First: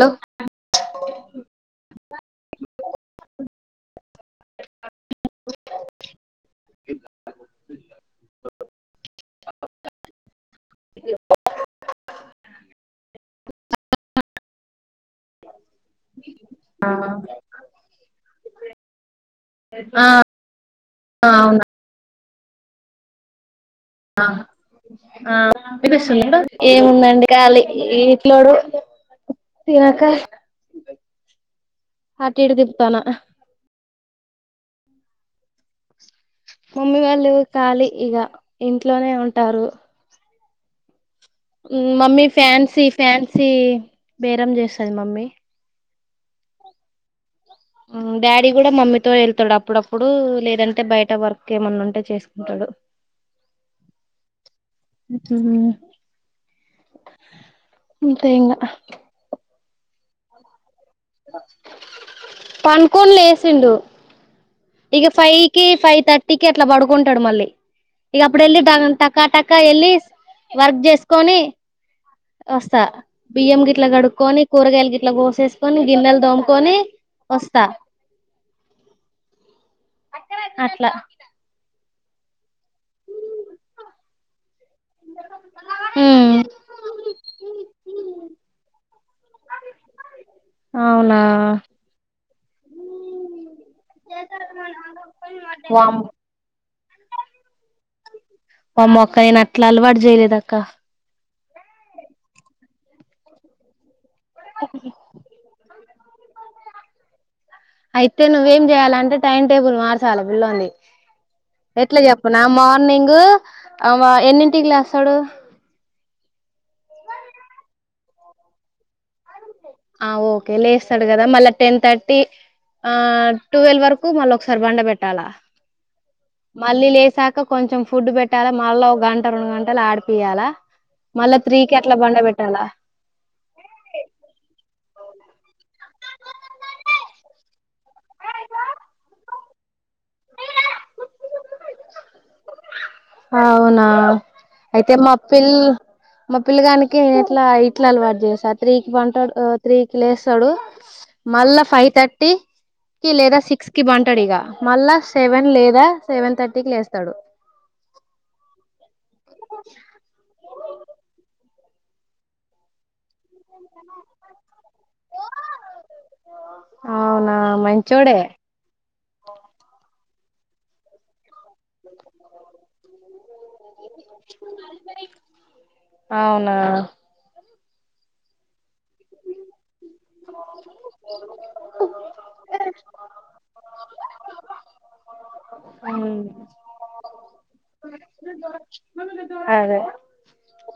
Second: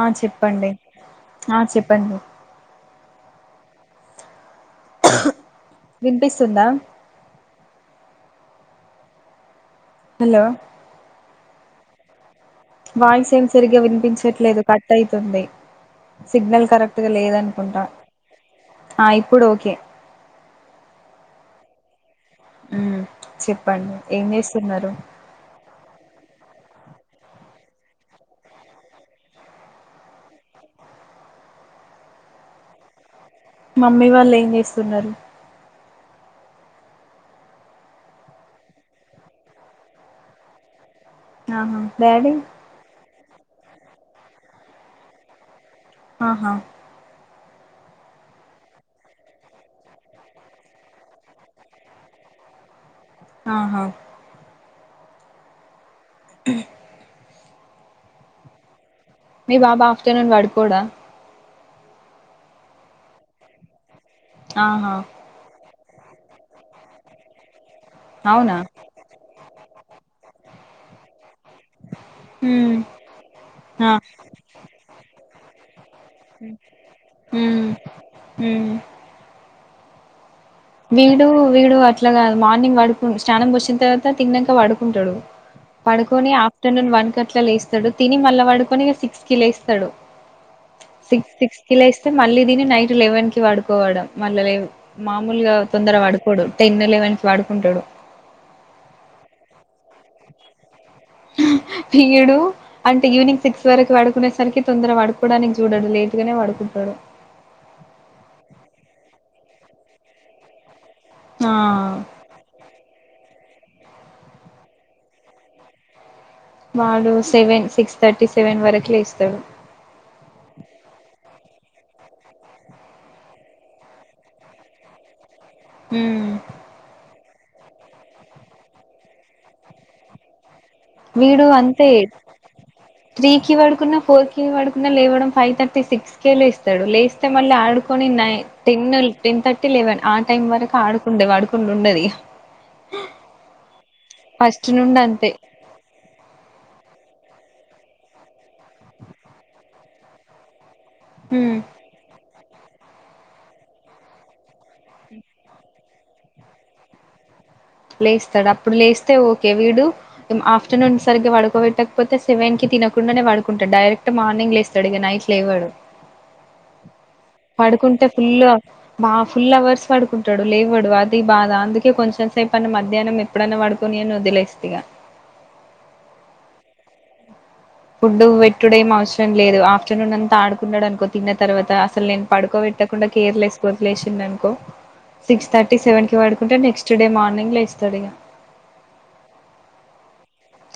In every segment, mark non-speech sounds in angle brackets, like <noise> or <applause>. ఆ చెప్పండి ఆ చెప్పండి వినిపిస్తుందా ఆ హలో అ వాయిస్ ఏం సరిగా వినిపించట్లేదు కట్ అయితంది సిగ్నల్ కరెక్ట్ గా లేదనుకుంటా ఆ ఇప్పుడు ఓకే ఆ అవునా ఉ చెప్పండి ఏం చేస్తున్నారు ఆ ఏముందండి కాళి ఇ పిల్లోడు తియక అడికి ఇడికి తిప్తాన్న మమ్మీ వాళ్ళు ఏం చేస్తున్నారు మమ్మీ వాళ్ళు ఖాళీ ఇగ ఇంట్లోనే ఉంటారు ఆహా మమ్మీ డాడీ ఫ్యాన్సీ ఫ్యాన్సీ బేరం చేస్తుంది మమ్మీ ఆహా ఉ డాడీ కూడా మమ్మీతో వెళ్తాడు అప్పుడప్పుడు లేదంటే బయట వర్క్ ఏమన్నా ఉంటే చేసుకుంటాడు. దో ఆహా అతే అంతే ఇగా మీ బాబా ఆఫ్టర్నూన్ పడుకోడా పనుకోని లేసిండు ఆహా ఇక ఫైవ్ కి ఫైవ్ థర్టీ కి అట్లా పడుకుంటాడు మళ్ళీ ఇగ అప్పుడు అవునా వెళ్ళి టకా టకా వెళ్ళి వర్క్ చేసుకొని మ్ వస్తా బియ్యం గిట్లా ఆ కడుకొని కూరగాయలు గిట్లా కోసేసుకొని గిన్నెలు దోముకొని వస్తా ఉ అట్లా వీడు వీడు అట్ల్ అట్లా కాదు మార్నింగ్ పాడుక్ స్నానం పోసిన తర్వాత తిన్నాక పడుకుంటాడు. పడుకొని ఉమ్ ఆఫ్టర్నూన్ వన్ కట్ల లేస్తాడు తిని మళ్ళా పడుకొని సిక్స్ కి లేస్తాడు. అవునా సిక్స్ సిక్స్ కి లేస్తే మళ్ళీ తిని నైట్ లెవెన్ కి పడుకోవడం మళ్ళ లెవ్ మా మామూలుగా తొందర వామ్ పడుకోడు టెన్ ఎలెవెన్ కి పడుకుంటాడు. వామ్మో అక్క నేను అట్లా అలవాటు చేయలేదు అక్క వీడు అంటే ఈవినింగ్ సిక్స్ వరకు పడుక్ కునేసరికి తొందర పడుకోవడానికి చూడడు లేటుగానే పడుకుంటాడు. అయితే నువ్వేం చేయాలంటే టైం టేబుల్ మార్చాల పిల్లోనిది ఆ ఎట్లా చెప్పనా మార్నింగు ఆ వ ఎన్నింటికి లేస్తాడు. వాడు సెవెన్ సిక్స్ థర్టీ సెవెన్ వరకి లేస్తాడు ఆ ఓకే లేస్తాడు కదా మళ్ళా టెన్ థర్టీ ఆ టువెల్వ్ వరకు మళ్ళీ ఒకసారి పండ పెట్టాలా ఉమ్, మళ్ళీ లేసాక్ క కొంచెం ఫుడ్ పెట్టాలా మళ్ళా ఒక గంట రెండు గంటలు ఆడిపియాలా మళ్ళా వీడు త్రీకి అంతే అట్లా బండ పెట్టాలా త్రీ కి పడుకున్నా ఫోర్ కి పడుక్ నా లేవడం ఫైవ్ థర్టీ సిక్స్ కేే లేస్తాడు లేస్తే మళ్ళీ ఆడుకొని నై టెన్ టెన్ థర్టీ సేవన్ ఆ టైం వరకు ఆడుకుండే పడుకుం ఉండదిగా అవునా అయితే మా అంతే పిల్ మా పిల్లగానికి కే ఇట్లా ఇట్ల అలవాటు చేసా త్రీకి పంటాడు త్రీ కి లేస్తాడు మళ్ళా ఫైవ్ థర్టీ అ కి లేదా సిక్స్ కి బంటాడు ఇగ మళ్ళా సెవెన్ లేదా సెవెన్ థర్టీ కి లేస్తాడు. లేస్తాడు అప్పుడు లేస్తే ఓకే వీడు ఆఫ్టర్నూన్ సరిగ్గా పడుకోపెట్ పోతే సెవెన్కి తినక్ కుండానే పడుకుంటాడు డైరెక్ట్ మార్నింగ్ లే వేస్తాడు ఇక నైట్ లోవాడు. అవునా పడుకుంటే మంచోడే ఫుల్ మా ఫుల్ అవర్స్ పడుకుంటాడు లేవాడు అది బాధ అందుకే కొంచెం సేపు అన మధ్యాహ్నం ఎప్పుడైనా పడుకొని అని వదిలేస్తి ఇగా అవునా ఫుడ్ పెట్టుడేం అవసరం లేదు ఆఫ్టర్నూన్ అంత్ ఆడుకున్నాడు అనుకో తిన్న తర్వాత అసలు నేను పడుకోబెట్టకుండా కేర్లెస్గ వదిలేసిందనుకో సిక్స్ థర్టీ సెవెన్ కి పడుకుంటే నెక్స్ట్ డే మార్నింగ్ లేస్తాడు ఇక అదే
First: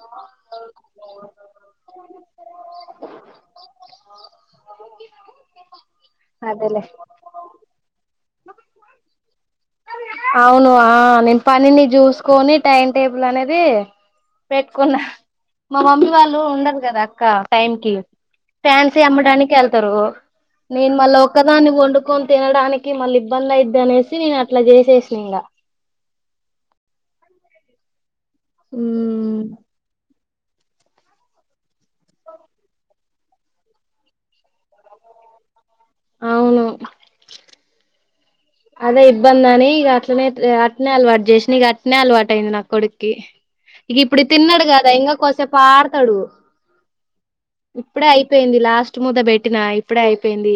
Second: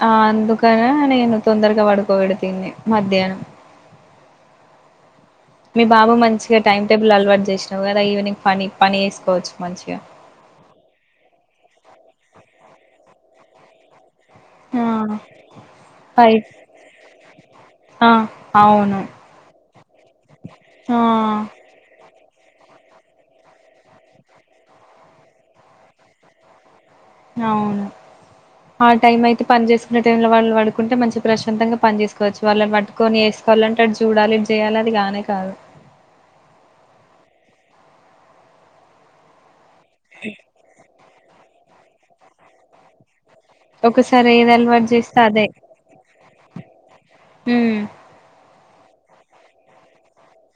ఆ అందుకనే నేను తొందరగా పడుకోబెడతా ఈణ్ణి మధ్యాహ్నం మీ బాబు మంచిగా అదేలే టైమ్ టేబుల్ అలవాటు చేసినావు కదా ఈవినింగ్ పని పని చేేసుకోవచ్చు మంచిగా అవును ఆ నేను పనిని చూసుకోని టైం టేబుల్ అనేది పెట్టుకున్న ఆ మా మమ్మీ వాళ్ళు ఫైవ్ ఉండరు కద అక్క టైం కి ఆ ఫ్యాన్సీ అవును అమ్మడానికి వెళ్తారు నేన్ ఆ మళ్ళ ఒక్కదాని వండుకో తినడానికి మళ్ళీ ఇబ్బంది అయిద్ది అనేసి నేను అట్లా చేసేసిన ఇంకా అవును ఆ టైం అయితే పని చేసుకునే టైం లో వాళ్ళు వాళ్ళు పడుకుంటే మంచి ప్రశాంతంగా పని చేసుకోవచ్చు వాళ్ళని పట్టుకొని చేసుకోవాలంటే అటు చూడాలి ఇది చేయాలి అది గానే కాదు అవును అదే ఇబ్బంది అని ఇక అట్లనే అట్నే అలవాటు చేసినా ఇక అట్నే అలవాటు అయింది నా కొడుక్కి ఇక ఇప్పుడు ఒకసారి ఏది తిన్నాడు అలవాటు కదా చేస్తే అదే ఇంకాకోసేపు ఆడతాడు హ్మ్ ఇప్పుడే అయిపోయింది లాస్ట్ ముద్ద పెట్టినా ఇప్పుడే అయిపోయింది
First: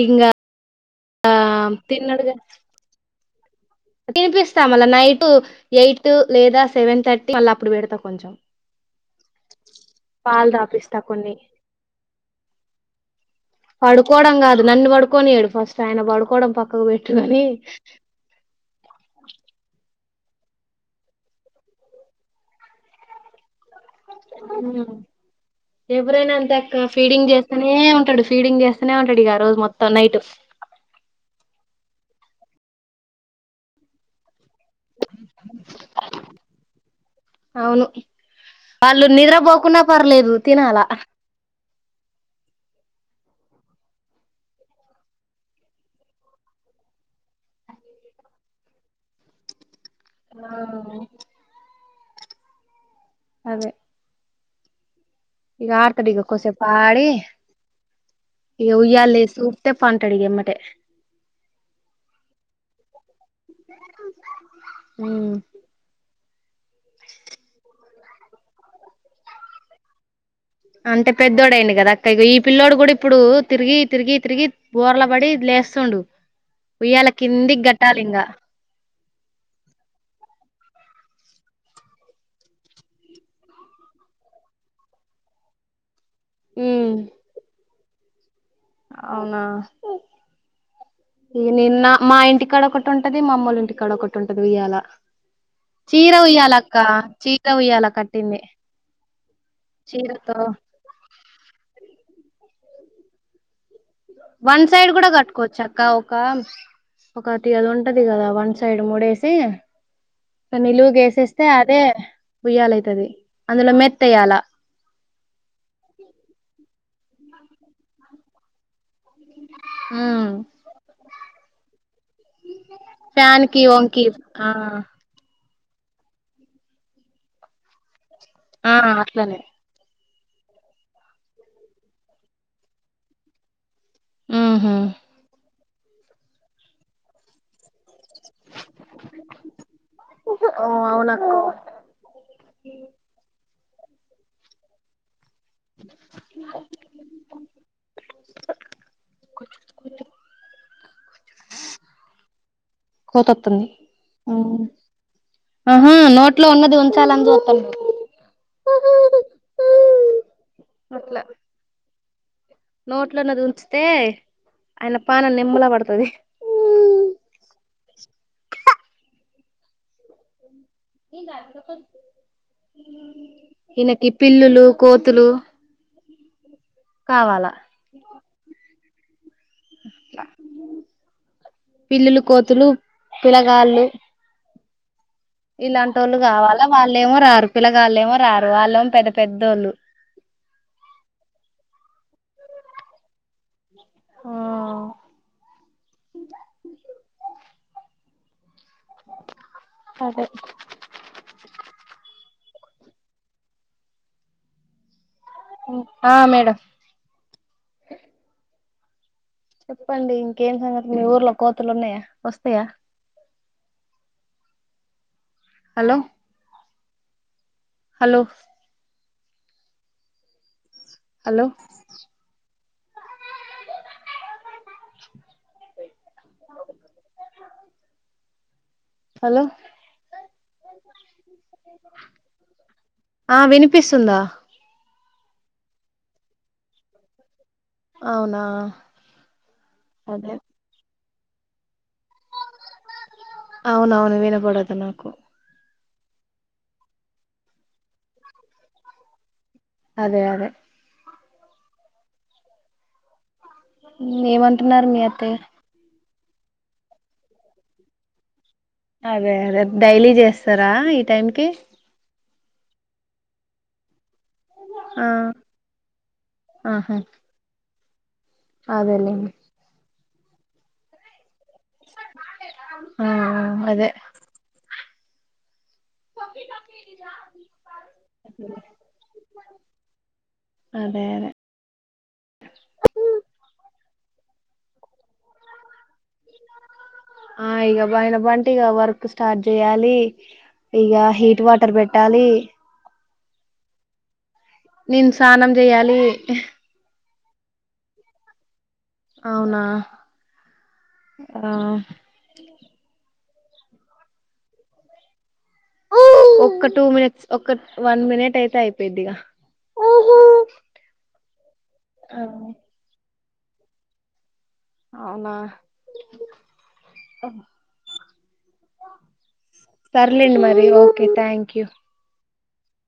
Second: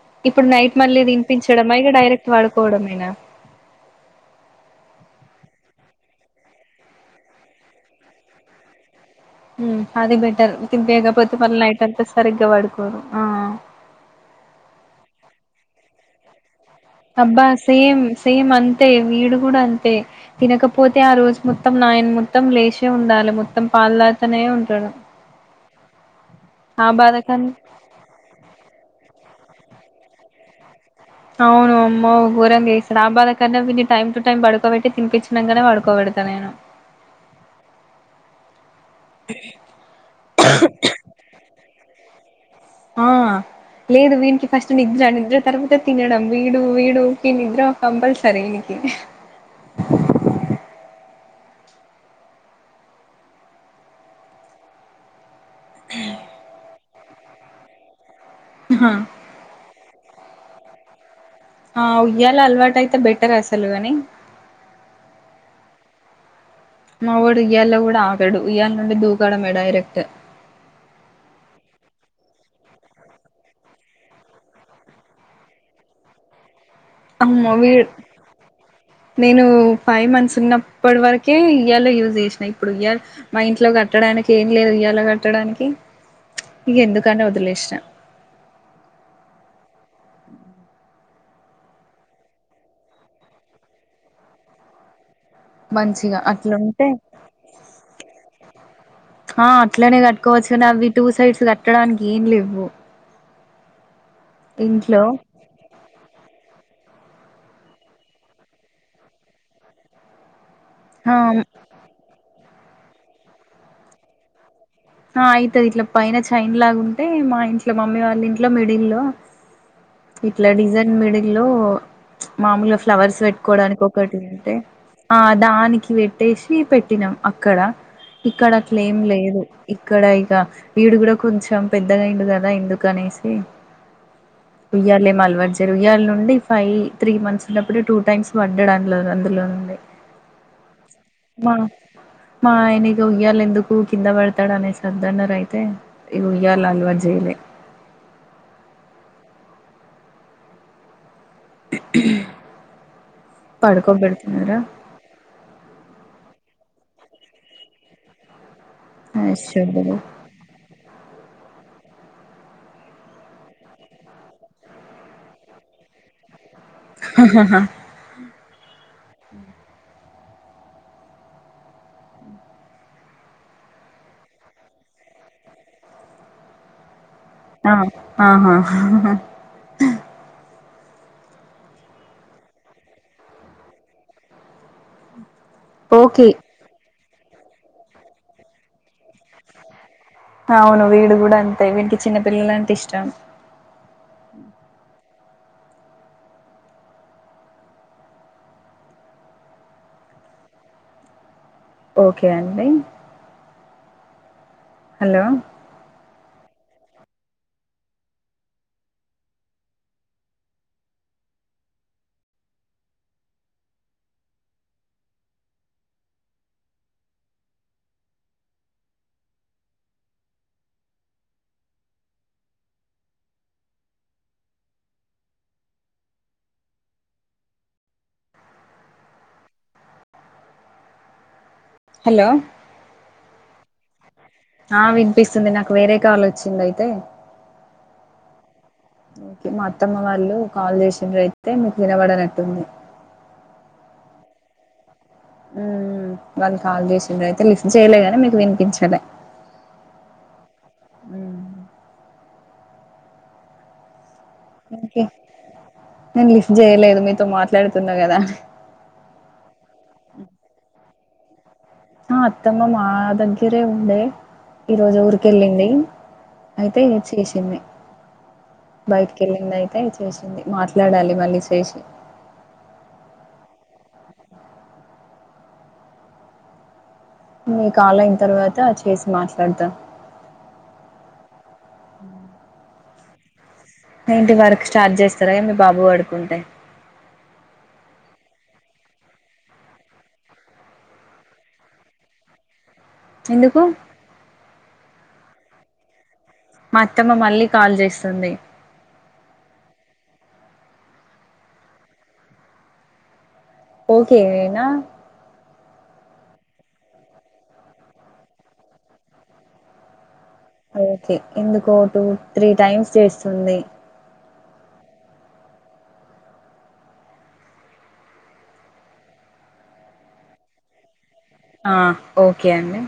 ఇంగా నైట్ మళ్ళీ తినిపించడం ఇగ డైరెక్ట్ తిన్నడుగా పొడుకోవడమేనా తినిపిస్తా మళ్ళ నైటు ఎయిట్ లేదా సెవెన్ థర్టీ మళ్ళ అప్పుడు పెడతా కొంచెం హ్మ్ అది పాలు బెటర్ తాపిస్తా కొన్ని తినిపీయకపోతే మళ్ళీ నైట్ అంతా సరిగ్గా పడుకోరు ఆ పడుకోవడం కాదు నన్ను పడుకొనీయడు ఫస్ట్ ఆయన పడుకోవడం పక్క అబ్బా సేమ్ సేమ్ అం అంతే వీడు కూడా అంతే తినకపోతే ఆ రోజు మొత్తం నాయన మొత్తం లేచే ఉండాలి. మొ తంతనే ఉంటాడు ఎవరైనా అంతేఅక్క ఆ బాధ ఫీడింగ్ కన్ చేస్తనే ఉంటాడు ఫీడింగ్ చేస్తనే ఉంటాడు ఇగ రోజు మొత్తం నైటు అవును అమ్మో ఘోరం గా ఏడస్తాడు ఆ బాధ కన్నా వీడిని టైమ్ టు టైమ్ పడు ఒక్క పెట్టి తినిపించినకనే పొడుకోబెడతా నేను అవును వాళ్ళు నిద్రపోకున్నా పర్లేదు తినాలా ఆ లేదు వీనికి ఫస్ట్ నిద్ర నిద్ర తర్వాతే తినడం వీడు వీడికి నిద్ర కంపల్సరీ అయిద్ది ఆ అదే ఇక ఆడతడు ఇక కూసేపు ఆడి ఇక ఉయ్యాల్లో ఏసి ఊపితే పన్ కుంటడు ఎమ్మటే ఆ ఉయ్యాల అలవాటు అయితే బెటర్ అసలు అని హ్మ్ మావోడు ఉయ్యాల లోకూడా ఆగడు ఉయ్యాల నుండి దూకడమే డైరెక్ట్ అంటే పెద్దోడు అయిండు కదా అక్క ఈ పిల్లోడు కూడా ఇప్పుడు తిరిగి తిరిగి తిరిగి బోర్ల పడి లే లేస్తుండు అ ఉయ్యాల కిందికి కట్టాలింగ నేను ఫైవ్ మంత్స్ ఉన్నప్పటి వరకే ఉయ్యాల లో యూజ్ చేసినా ఇప్పుడు ఉయ్యాల మా ఇంట్లో కట్ కట్టడానికి ఏం లేదు ఉయ్యాల కట్టడానికి ఇక ఉమ్ ఎందుకని వదిలేసినా అవునా ఈ నిన్న మా ఇంటికాడ ఒకటి ఉంటది మా అమ్మోళ్ళ ఇంటికాడ ఒకటి ఉంటది ఉయ్యాల చీర మంచిగా ఉయ్యాల అక్క అట్లుంటే చీర ఉయ్యాల కట్టింది ఆ అట్లనే చీరతో కట్టుకోవచ్చు కాని అవి టూ సైడ్స్ కట్టడానికి ఏం లెవ్వు వన్ సైడ్ కూడా కట్టుకోవచ్చు అక్క ఒక ఒకటి అది ఉంటది కదా వన్ సైడ్ మూడేసి నిలువు ఆ గేసేస్తే అదే ఉయ్యాలైతది అందులో మెత్త ఎయాల ఆ అయితది ఇట్లా పైన చైన్ లాగా ఉంటే మా ఇంట్లో మమ్మీ వాళ్ళ ఇంట్లో మిడిల్ లో ఉమ్ ఇట్లా డిజన్ మిడిల్ ల్లో మామూలుగా ఫ్లవర్స్ ఫ్యాన్ కి పెట్టుకోవడానికి వంకి ఒకటి ఆ ఉంటే దానికి పెట్టేసి పెట్టినాం అక్కడ ఇక్కడ ఆ అట్లేం అట్లనే లేదు. ఇక్కడ ఇగ వీడు కూడా కొంచెం పెద్దగా అయ్యిండు కదా ఎందుకు అనేసి ఊహు ఉయ్యాలేమ్ అలవాట్ చెయ్యను ఉయ్యాల నుండి ఫైవ్, త్రీ మంత్స్ ఉన్నప్పుడు టూ టైమ్స్ పడ్డడు అందులో ను అందులో నుండే ఓ అవునక్క మా మా ఆయన ఇగ ఉయ్యలెందుకు కింద పడ్తడు అనేసి వద్దన్నరు ఆయన అయితే ఇగ ఉయ్యాలా అలవాటు చెయ్యాలె కోతోతుంది పడుకోబెడుతున్నారా ఆహా నో ఇంట్లో ఉన్నది ఉంచాలని చూతం అష <unintelligible> అట్లా నోట్లోన్నది ఉంచితే ఆయన పానం నిమ్మలా పడతది. హా హా ఈ గదులో కొంచు ఈయనకి పిల్లులు, కోతులు కావాలా ఆ ఆహా హా పిల్లులు, కోతులు, పిలగాళ్ళు ఇలాంటోళ్ళు ఓకే కావాలా వాళ్ళేమో రారు పిల్లగాళ్ళేమో రారు వాళ్ళేమో పెద్ద పెద్దోళ్ళు అవును వీడు కూడా అంతే వీనికి చిన్నపిల్లల అంటే ఇష్టం. ఆ అదే ఓకే అండి హలో ఆ మేడం చెప్పండి ఇంకేం సంగతి మీ ఊర్లో కోతులు ఉన్నాయా వస్తాయా hello hello hello hello hello ఆ వినిపిస్తుందా ఆ వినిపిస్తుంది నాకు వేరే కాల్ వచ్చింది అయితే అవునా ఒకే మా అత్తమ్మ అదే వాళ్ళు కాల్ చేస్ దీని మీద ఎత్తే మీ పిలగాడని ఎత్తింది. వడద్నాకు హ్మ్ హు వాళ్ళు కాల్ చేసిర్రు అయితే లిఫ్ట్ చేయలేగానీ మీకు వినిపించలే అదే అదే హ్మ్ ఇంగ ఏమంటున్నారు మీ ఇంకే అత్తయ్య నేను లిఫ్ట్ చేయలేదు మీతో మాట్లాడుతున్నా కదా అదే అదే డైలీ చేస్తరా ఈ టైంకి ఆ అత్తమ్మ మా దగ్గరే ఉండే ఈరోజు ఆ ఊరికెళ్ళింది అయితే ఆహా చేసింది బయట్కి అదేలేండి వెళ్ళింద అయితే చేసింది మాట్లాడాలి మళ్ళేసి ఆ ఆ అదే తొక్కి తొక్కి మీ కాల్ అయిన తర్వాత చేసి మాట్లాడతా. అదే అదే హుమ్ ఏంటి వర్క్ స్టార్ట్ చేస్తారా ఏంది బాబు పడుకుంటే. ఆ ఇగ పైన పంటె ఇగ వర్క్ స్టార్ట్ చేయాలి. ఇగా హీట్ వాటర్ పెట్టాలి. ఎందుకు నేను స్నానం చేయాలి. మా అత్తమ్మ మళ్ళీ కాల్ చేస్తుంది. అవునా ఆ ఓకే నా ఒక్క టూ మినిట్స్ ఒక్క వన్ మినిట్ అయితే అయిపోయిద్దిగా. ఓకే ఎందుకో టూ ఆ, త్రీ టైమ్స్ చేస్తుంది. అవునా సర్లేండి మరి రో ఆ ఓకే అండి